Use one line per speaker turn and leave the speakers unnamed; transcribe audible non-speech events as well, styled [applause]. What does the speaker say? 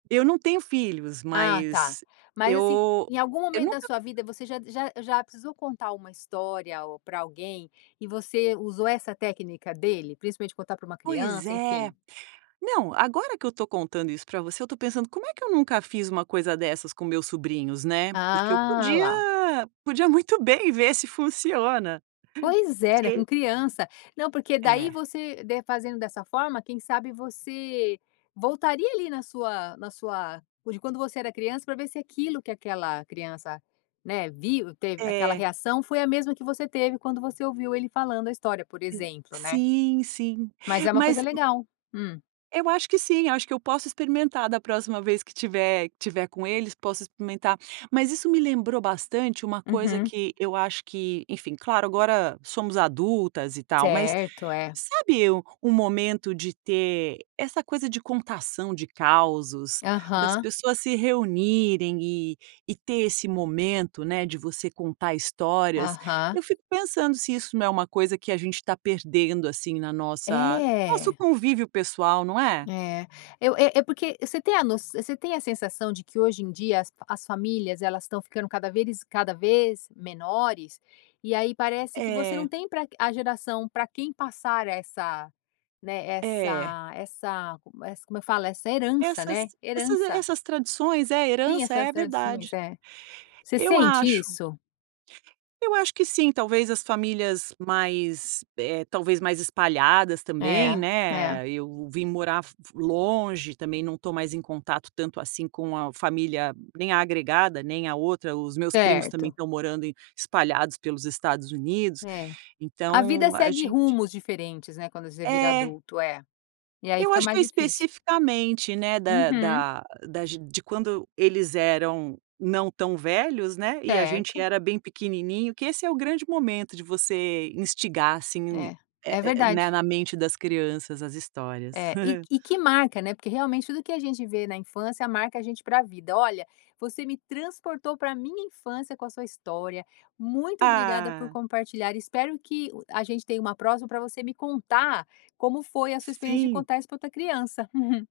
Eu não tenho filhos,
Ah tá.
mas
Mas assim,
eu
em algum
eu
momento da
nunca
sua vida, você já já já precisou contar uma história ou para alguém, e você usou essa técnica dele? Principalmente contar para uma
Pois
criança,
é.
enfim.
Não, agora que eu estou contando isso para você, estou pensando como é que eu nunca fiz uma coisa dessas com meus sobrinhos, né, porque eu
Ah, a lá.
podia podia muito bem ver se funciona,
Pois é, né,
se
com
e
criança. Não, porque daí
É.
você de fazendo dessa forma, quem sabe você voltaria ali na sua na sua, p de quando você era criança, para ver se aquilo que aquela criança, né, viu teve aquela
É.
reação, foi a mesma que você teve quando você ouviu ele falando a história, por
Exa
exemplo, né.
Sim, sim,
Mas é uma coisa
mas
legal. Hum.
Eu acho que sim, acho que eu posso experimentar da próxima vez que tiver tiver com eles, posso experimentar. Mas isso me lembrou bastante uma coisa
Uhum.
que eu acho que, enfim, claro, agora somos adultas e tal. Mas
Certo, é.
sabe um momento de ter essa coisa de contação de causos, das
Aham.
pessoas se reunirem e e ter esse momento, né, de você contar histórias.
Aham.
Eu fico pensando se isso não é uma coisa que a gente está perdendo assim na nossa nosso
É.
convívio pessoal, não é?
É, eu é é porque você tem a noç você tem a sensação de que hoje em dia as as famílias elas estão ficando cada veriz cada vez menores e aí parece que você não
É.
tem pra a geração para quem passar essa né,
É.
essa essa como ess como eu falo, essa herança,
Essas
né,
essas
herança.
essas tradições é
Tinha
herança, é
essas tradições,
verdade.
é. Você
Eu
sente
acho.
isso?
Eu acho que sim, talvez as famílias mais eh talvez mais espalhadas
É,
também,
é.
né. Eu vim morar fo longe. Também não estou mais em contato tanto assim com a família, nem a agregada, nem a outra. Os meus primos também
Certo.
estão morando em espalhados pelos Estados Unidos,
É. A vida
então a
segue
gente
rumos diferentes, né, quando você vira
É.
adulto é, e aí
Eu
fica
acho que
mais
eu
difícil.
especificamente, né, da
Uhum.
da das de quando eles eram não tão velhos, né, e a gente
Certo.
era bem pequenininho, que esse é o grande momento de você instigar assim,
É,
eh
é
eh eh, né,
verdade.
na mente das crianças as histórias.
É, e
[chuckles]
e que marca, né, porque realmente tudo que a gente vê na infância marca a gente pra vida. Olha, você me transportou para minha infância com a sua história. Muito obrigada por
Ah.
compartilhar. Espero que a gente tenha uma próxima, para você me contar como foi a sua experiência de
Sim.
contar isso para outra criança. [chuckles]